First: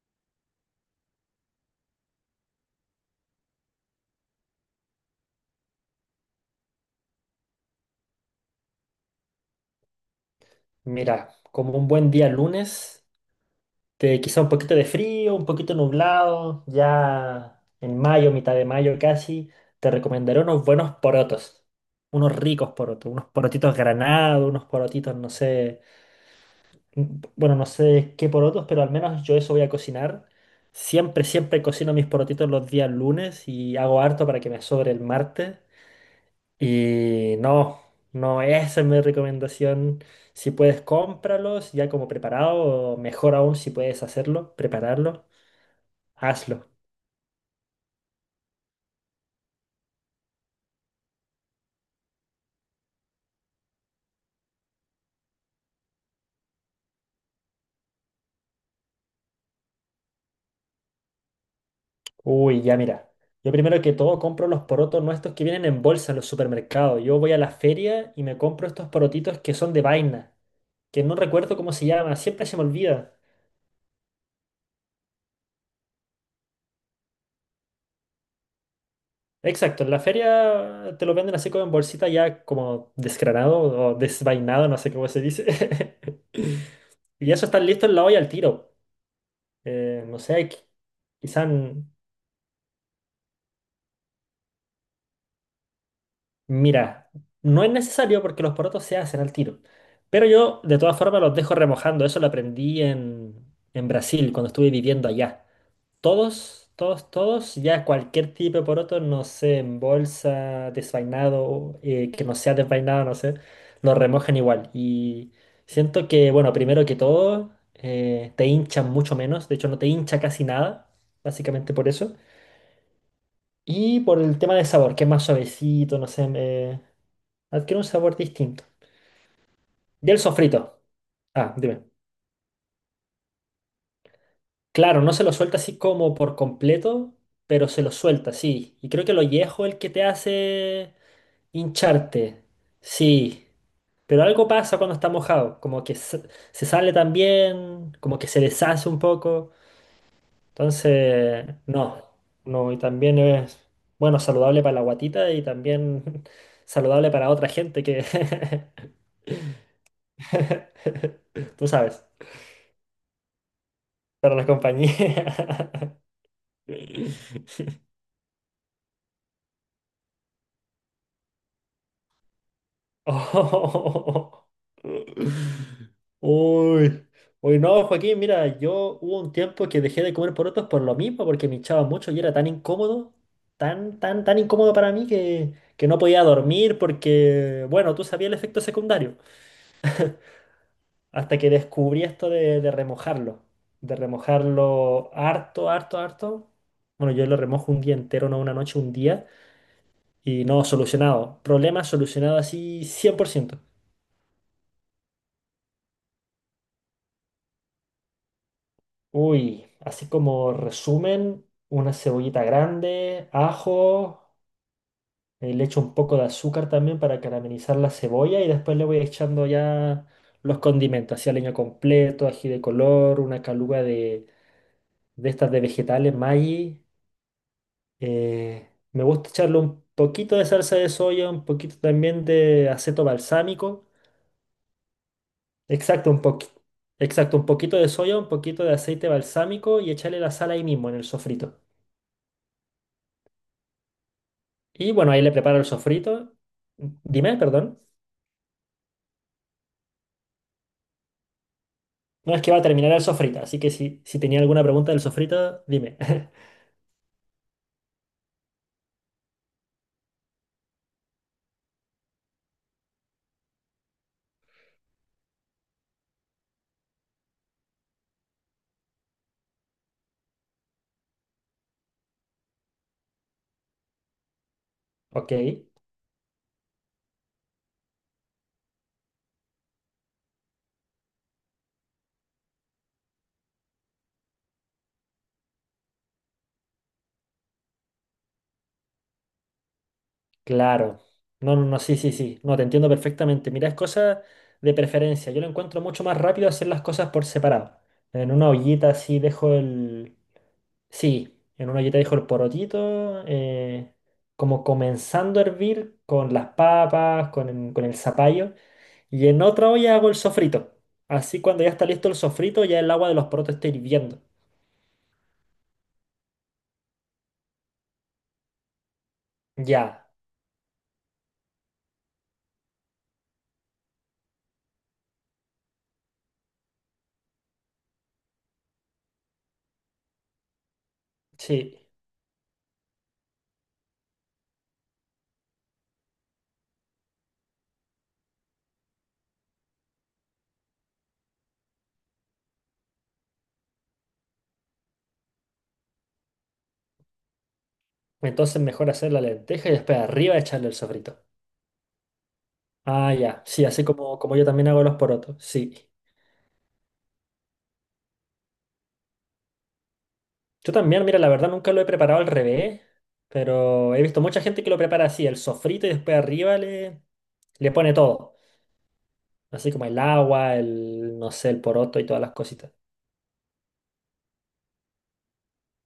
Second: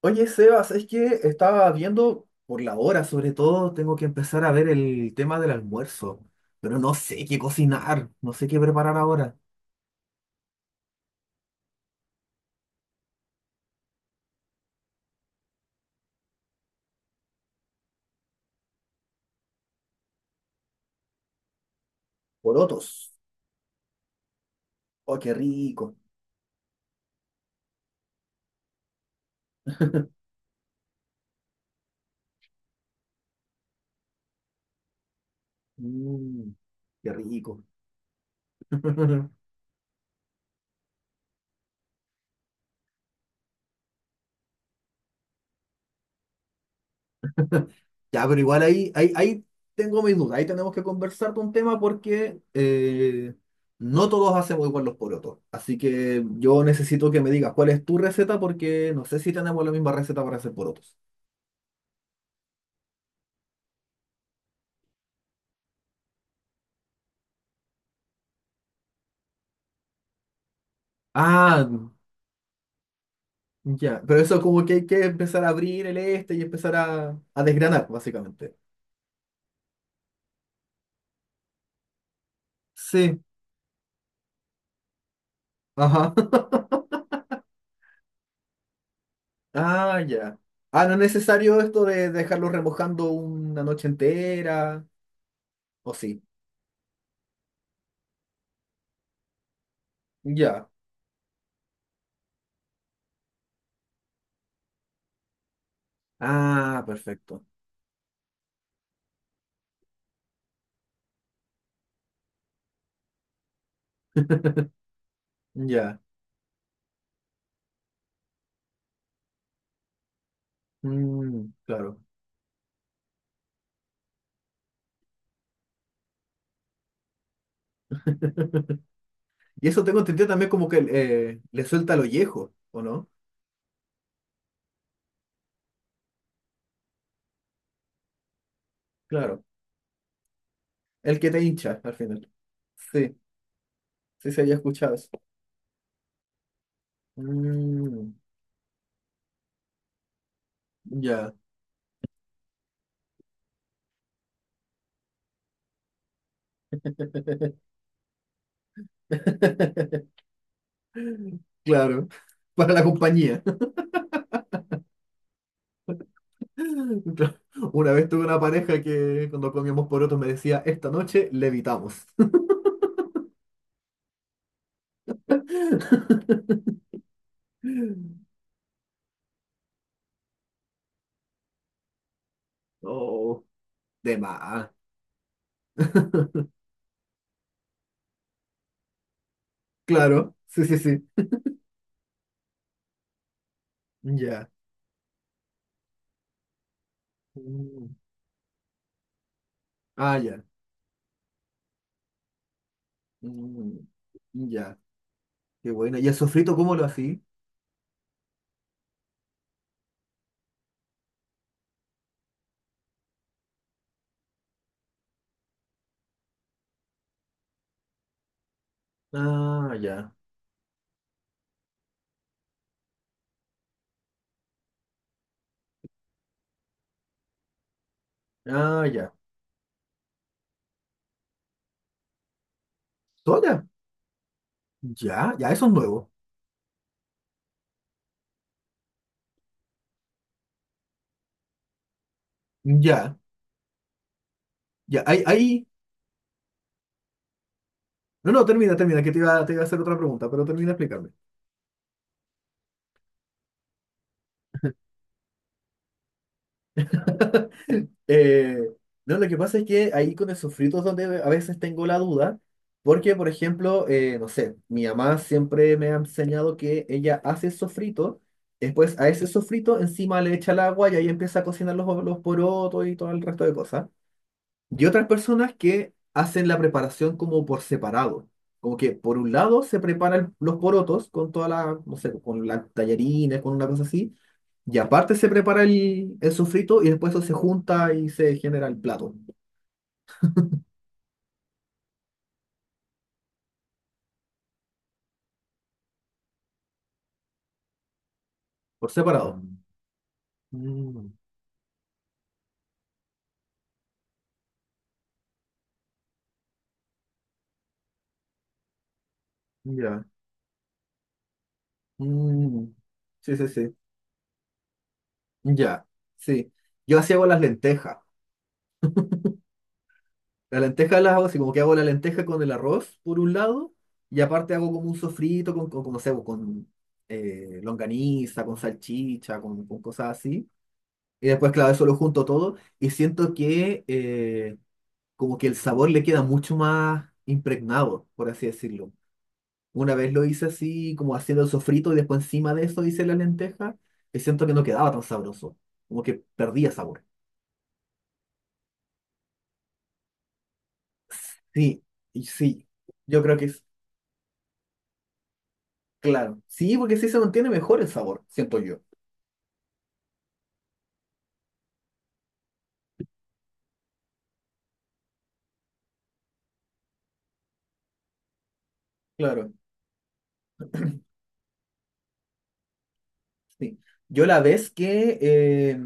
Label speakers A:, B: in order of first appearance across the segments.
A: Oye, Sebas, es que estaba viendo por la hora, sobre todo tengo que empezar a ver el tema del almuerzo, pero no sé qué cocinar, no sé qué preparar ahora.
B: Mira, como un buen día lunes, de quizá un poquito de frío, un poquito nublado, ya en mayo, mitad de mayo casi, te recomendaré unos buenos porotos, unos ricos
A: Porotos.
B: porotos, unos porotitos granados, unos porotitos,
A: Oh,
B: no
A: qué
B: sé,
A: rico.
B: bueno, no sé qué porotos, pero al menos yo eso voy a cocinar. Siempre, siempre cocino mis porotitos los días lunes y hago harto para que me sobre el martes.
A: Mm, qué
B: Y
A: rico.
B: no, no, esa es mi recomendación. Si puedes, cómpralos ya como preparado, o mejor aún si puedes hacerlo, prepararlo, hazlo.
A: Ya, pero igual ahí tengo mis dudas, ahí tenemos que conversar de un tema porque no todos hacemos igual los porotos. Así que yo necesito que me digas cuál es tu receta porque no sé si tenemos la misma receta para hacer porotos.
B: Uy, ya mira. Yo primero que todo compro los porotos nuestros que vienen en bolsa en los supermercados. Yo voy a la feria y me compro estos porotitos que son de vaina, que no recuerdo
A: Ah,
B: cómo se llama, siempre se me olvida.
A: ya, pero eso como que hay que empezar a abrir el este y empezar a desgranar, básicamente.
B: Exacto, en la feria te lo venden así como en bolsita ya como
A: Sí,
B: desgranado o desvainado, no sé cómo se dice.
A: ajá.
B: Y eso está listo en la olla al tiro.
A: Ah,
B: No
A: ya.
B: sé,
A: Ah, no es
B: quizá,
A: necesario esto de dejarlo remojando una noche entera, ¿o sí?
B: mira, no es necesario porque los porotos se hacen al tiro. Pero yo,
A: Ya.
B: de todas formas, los dejo remojando. Eso lo aprendí en Brasil, cuando estuve viviendo allá. Todos,
A: Ah,
B: todos,
A: perfecto.
B: todos, ya cualquier tipo de poroto, no sé, en bolsa, desvainado, que no sea desvainado, no sé, los remojan igual. Y
A: Ya.
B: siento que, bueno, primero que todo, te hinchan mucho menos. De hecho, no te hincha casi nada,
A: Mm,
B: básicamente por
A: claro.
B: eso. Y por el tema de sabor, que es más suavecito, no sé, adquiere un sabor distinto.
A: Y eso tengo
B: Y el
A: entendido también como
B: sofrito.
A: que
B: Ah,
A: le
B: dime.
A: suelta el ollejo, ¿o no?
B: Claro, no se lo suelta así como por completo, pero se lo suelta, sí. Y creo que lo
A: Claro.
B: viejo es el que te hace
A: El que te hincha al final.
B: hincharte.
A: Sí,
B: Sí. Pero
A: sí se
B: algo
A: había
B: pasa
A: escuchado
B: cuando
A: eso.
B: está mojado, como que se sale también,
A: Mm,
B: como que se deshace un poco.
A: ya.
B: Entonces, no, no, y también es, bueno, saludable para la guatita y también saludable para otra gente que... Tú sabes,
A: Claro, para la compañía.
B: para la compañía.
A: Claro. Una vez tuve una pareja que cuando comíamos porotos me decía, esta noche levitamos.
B: Oh. Uy. Uy, no, Joaquín, mira, yo hubo un tiempo que dejé de comer porotos por lo mismo, porque me hinchaba mucho y era tan incómodo,
A: Oh,
B: tan,
A: de
B: tan, tan
A: más.
B: incómodo para mí que no podía dormir porque, bueno, tú sabías el efecto secundario.
A: Claro, sí, sí, sí.
B: Hasta que descubrí esto de
A: Ya.
B: remojarlo harto, harto, harto. Bueno, yo lo remojo un día
A: Mm.
B: entero, no una noche, un día.
A: Ah, ya.
B: Y no, solucionado. Problema solucionado así cien por ciento.
A: Mm. Ya. Qué buena. ¿Y el sofrito cómo lo así?
B: Uy, así como resumen, una cebollita grande, ajo, le echo un poco de azúcar también para caramelizar la cebolla y después le voy echando
A: Ah,
B: ya
A: ya.
B: los condimentos, así leño completo, ají de color, una caluga de estas de vegetales, Maggi.
A: Ah,
B: Me
A: ya.
B: gusta echarle un poquito de salsa de soya, un poquito también de aceto
A: ¿Soya?
B: balsámico.
A: Ya, ya, eso es nuevo.
B: Exacto, exacto, un poquito de soya, un poquito de aceite balsámico y echarle la sal ahí mismo en el sofrito.
A: Ya,
B: Y
A: ya.
B: bueno,
A: Ahí,
B: ahí le preparo el
A: ahí.
B: sofrito. Dime, perdón.
A: No, no, termina, termina, que te iba a hacer otra pregunta, pero termina de explicarme.
B: No es que va a terminar el sofrito, así que si tenía alguna pregunta del sofrito, dime.
A: Eh, no, lo que pasa es que ahí con esos fritos donde a veces tengo la duda, porque por ejemplo, no sé, mi mamá siempre me ha enseñado que ella hace sofrito, después a ese sofrito encima le echa el agua y ahí empieza a cocinar los porotos y todo el resto de cosas. Y otras
B: Ok,
A: personas que hacen la preparación como por separado, como que por un lado se preparan los porotos con toda la, no sé, con las tallarines, con una cosa así. Y aparte se prepara el sofrito y después eso se junta y se genera el plato,
B: claro. No, no, no, sí, sí, sí. No, te entiendo perfectamente. Mira, es cosa de preferencia. Yo lo encuentro mucho más rápido hacer las cosas por separado. En una
A: por
B: ollita así
A: separado.
B: dejo el,
A: Mm,
B: sí, en una ollita dejo el porotito, como comenzando a hervir con las papas, con el zapallo. Y en otra olla
A: ya.
B: hago el sofrito. Así cuando ya está listo el sofrito,
A: Mm,
B: ya el agua de los
A: sí, sí,
B: porotos está
A: sí.
B: hirviendo.
A: Ya, sí. Yo así hago las lentejas.
B: Ya,
A: Las lentejas las hago así, como que hago la lenteja con el arroz por un lado y aparte hago como un sofrito no sé, con longaniza, con salchicha, con cosas así. Y después, claro,
B: sí.
A: eso lo junto todo y siento que como que el sabor le queda mucho más impregnado, por así decirlo. Una vez lo hice así, como haciendo el sofrito y después encima de eso hice la lenteja y siento que no quedaba tan sabroso, como que perdía sabor.
B: Entonces mejor hacer la lenteja y después arriba echarle el sofrito.
A: Sí, y sí,
B: Ah,
A: yo creo
B: ya,
A: que es
B: sí, así como, como yo también hago los porotos, sí.
A: claro. Sí, porque sí se mantiene mejor el sabor, siento yo.
B: Yo también, mira, la verdad nunca lo he preparado al revés, pero he visto mucha gente que lo prepara así, el sofrito y después arriba le, le pone todo.
A: Claro,
B: Así como el agua, el, no sé, el poroto y todas las cositas.
A: sí. Yo la vez que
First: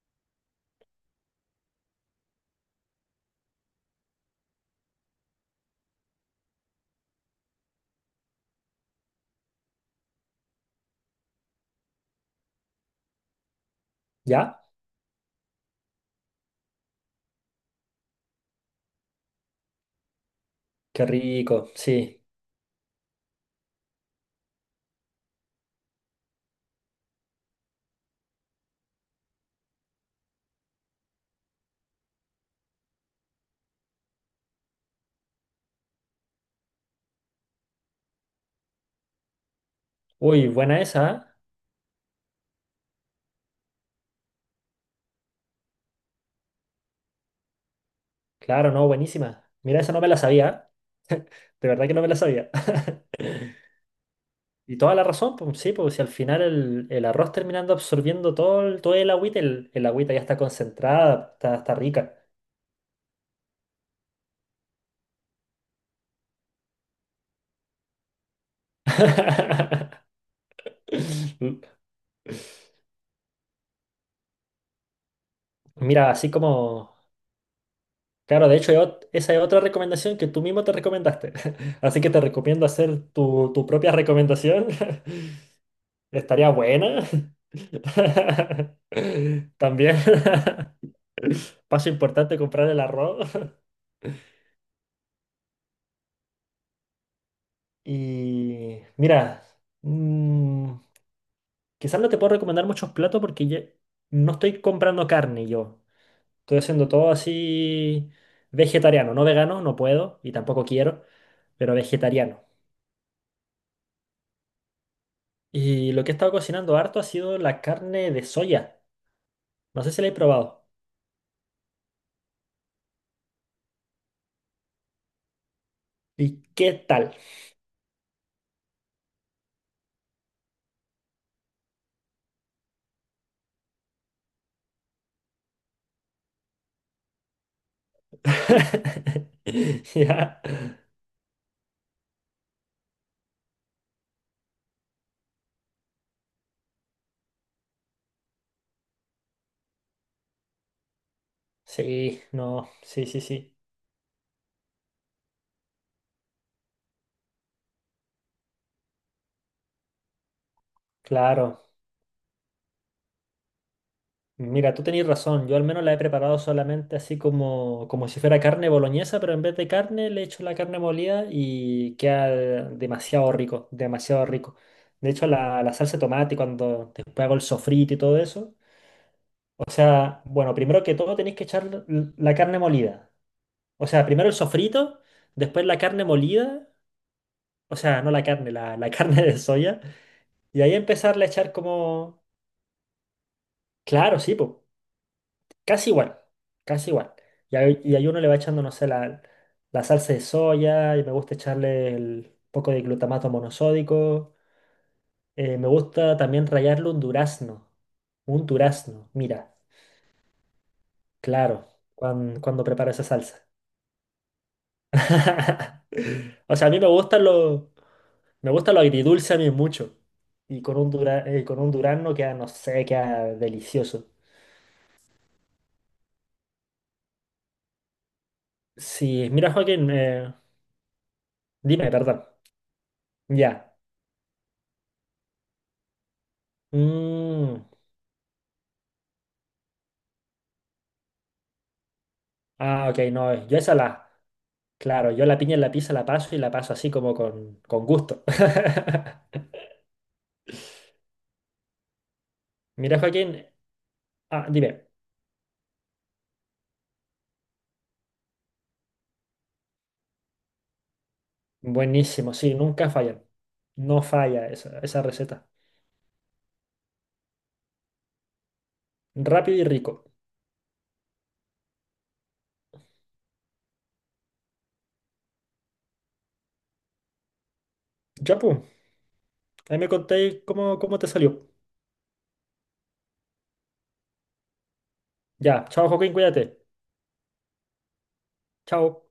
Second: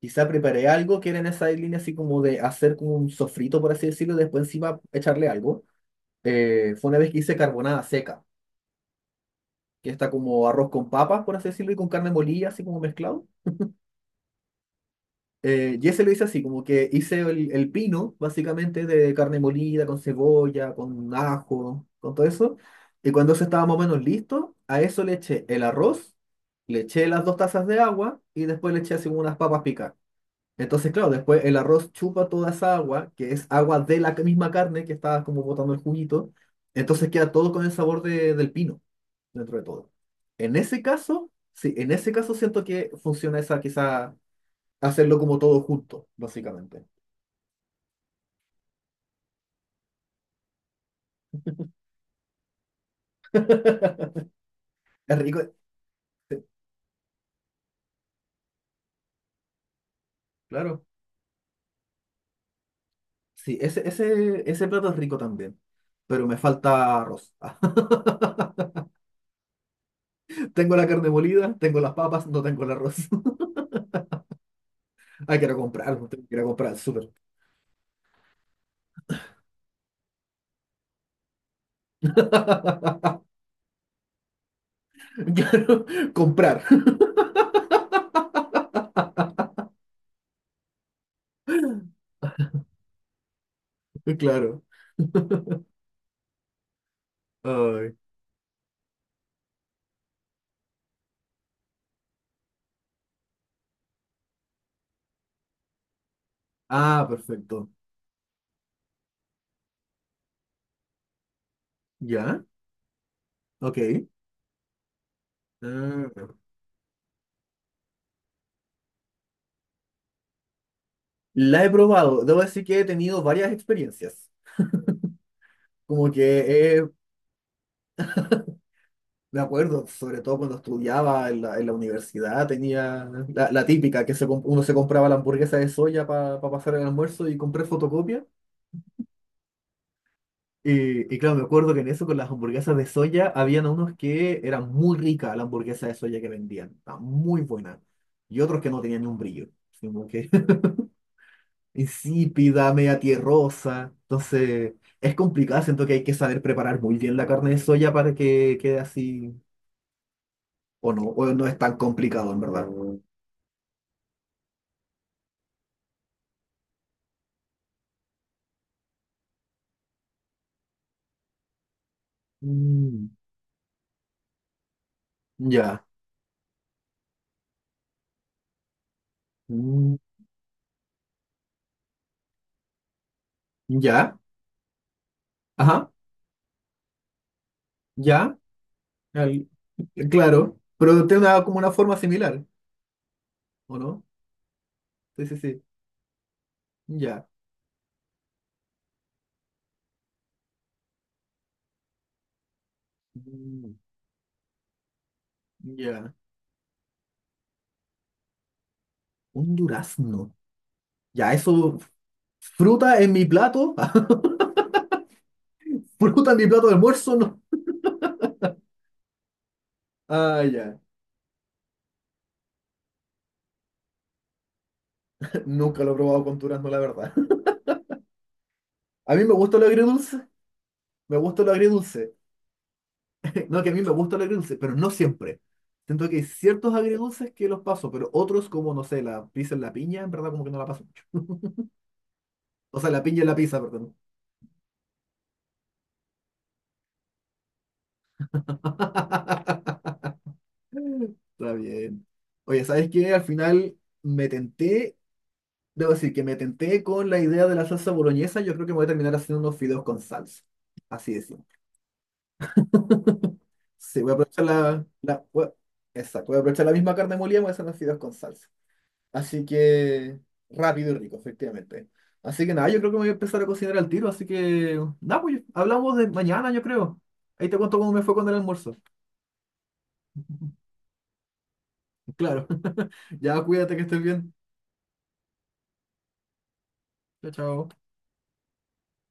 A: quizá preparé algo que era en esa línea así como de hacer como un sofrito, por así decirlo, y después encima echarle algo, fue una vez que hice carbonada seca, que está como arroz con papas, por así decirlo, y con carne molida, así como mezclado.
B: ¿Ya?
A: Jesse lo hice así, como que hice el pino, básicamente, de carne molida, con cebolla,
B: Qué
A: con
B: rico,
A: ajo, con
B: sí.
A: todo eso. Y cuando eso estaba más o menos listo, a eso le eché el arroz, le eché las 2 tazas de agua y después le eché así como unas papas picadas. Entonces, claro, después el arroz chupa toda esa agua, que es agua de la misma carne que estaba como botando el juguito. Entonces queda todo con el sabor de- del pino dentro de todo.
B: Uy,
A: En
B: buena
A: ese
B: esa, ¿eh?
A: caso, sí, en ese caso siento que funciona esa, quizá hacerlo como todo junto, básicamente.
B: Claro, no, buenísima. Mira, esa no me la sabía, ¿ah? De verdad que no me la sabía. Y toda la
A: Es
B: razón,
A: rico,
B: pues sí, porque si al final el arroz terminando absorbiendo todo el agüita ya está
A: claro.
B: concentrada, está, está rica.
A: Sí, ese plato es rico también, pero me falta arroz. Ah, tengo la carne molida, tengo las papas, no tengo el arroz. Hay que ir a comprarlo,
B: Mira,
A: tengo
B: así
A: que ir a comprar al
B: como...
A: súper.
B: Claro, de hecho, hay esa es otra recomendación que tú mismo te recomendaste. Así que te recomiendo hacer tu, tu propia recomendación.
A: Claro,
B: Estaría
A: comprar,
B: buena. También. Paso importante comprar el arroz.
A: claro. Ay.
B: Y mira, mm, quizás no te puedo recomendar muchos platos no estoy comprando carne yo. Estoy haciendo
A: Ah,
B: todo
A: perfecto.
B: así vegetariano, no vegano, no puedo y tampoco quiero, pero vegetariano.
A: ¿Ya? Ok.
B: Y lo que he
A: Ah.
B: estado cocinando harto ha sido la carne de soya. No sé si la he probado.
A: La he probado, debo decir que he tenido varias experiencias. Como que
B: ¿Y qué
A: he
B: tal?
A: Me acuerdo, sobre todo cuando estudiaba en en la universidad, tenía la típica que se comp- uno se compraba la hamburguesa de soya para pasar el almuerzo y compré fotocopia.
B: Ya.
A: Y claro, me acuerdo que en eso con las hamburguesas de soya habían unos que eran muy ricas la hamburguesa de soya que vendían, estaba muy buena. Y otros que no tenían ni un brillo, sino que
B: Sí, no,
A: insípida, media
B: sí, sí, sí,
A: tierrosa. Entonces, es complicado, siento que hay que saber preparar muy bien la carne de soya para que quede así, o no es
B: claro.
A: tan complicado en verdad.
B: Mira, tú tenías razón, yo al menos la he preparado solamente así como, como si fuera carne boloñesa, pero en vez de carne le echo la carne molida y queda
A: Mm,
B: demasiado rico, demasiado rico. De hecho, la
A: ya,
B: salsa de tomate, cuando después hago el sofrito y todo eso, o
A: mm,
B: sea, bueno, primero que todo tenéis que echar la carne molida. O sea,
A: ya,
B: primero el sofrito, después la
A: ajá,
B: carne molida, o sea, no la
A: ya,
B: carne, la carne de
A: al-
B: soya,
A: claro,
B: y ahí
A: pero tiene
B: empezarle a
A: una,
B: echar
A: como una forma
B: como...
A: similar, ¿o no?
B: Claro, sí, pues.
A: Sí, sí, sí,
B: Casi igual, casi igual.
A: ya,
B: Y ahí uno le va echando, no sé, la salsa de soya, y me gusta echarle el poco de glutamato
A: mm,
B: monosódico. Me
A: ya,
B: gusta también rallarle un durazno. Un durazno,
A: un
B: mira,
A: durazno, ya,
B: claro,
A: eso,
B: cuando preparo
A: fruta
B: esa
A: en mi
B: salsa.
A: plato, fruta en mi
B: O
A: plato
B: sea, a
A: de
B: mí
A: almuerzo, no,
B: me gusta lo agridulce a mí mucho.
A: ah,
B: Y con
A: ya,
B: un con un durazno queda, no sé, queda delicioso.
A: nunca lo he probado con durazno, la verdad. A mí
B: Sí,
A: me
B: mira,
A: gusta lo
B: Joaquín,
A: agridulce, me gusta lo
B: dime,
A: agridulce,
B: perdón.
A: no, que a
B: Ya.
A: mí me gusta lo agridulce, pero no siempre. Siento que hay ciertos agridulces que los
B: Mm.
A: paso, pero otros como, no sé, la pizza en la piña, en verdad como que no la paso mucho. O
B: Ah,
A: sea,
B: ok,
A: la piña en la
B: no, yo
A: pizza,
B: esa
A: perdón.
B: la, claro, yo la piña en la pizza la paso y la paso así como con gusto.
A: Está bien. Oye, ¿sabes
B: Mira,
A: qué? Al
B: Joaquín,
A: final me
B: ah, dime,
A: tenté, debo decir que me tenté con la idea de la salsa boloñesa. Yo creo que me voy a terminar haciendo unos fideos con salsa. Así es.
B: buenísimo, sí, nunca falla,
A: Sí,
B: no
A: voy a aprovechar
B: falla esa, esa receta.
A: exacto, voy a aprovechar la misma carne molida, y voy a hacer unos fideos con salsa. Así
B: Rápido y rico.
A: que rápido y rico, efectivamente. Así que nada, yo creo que me voy a empezar a cocinar al tiro, así que nada, pues hablamos de mañana, yo creo. Ahí te cuento cómo me fue con el
B: Ya, pues,
A: almuerzo.
B: ahí me contéis cómo, cómo te salió.
A: Claro. Ya cuídate que estés bien.
B: Ya, chao, Joaquín, cuídate.
A: Chao, chao.
B: Chao.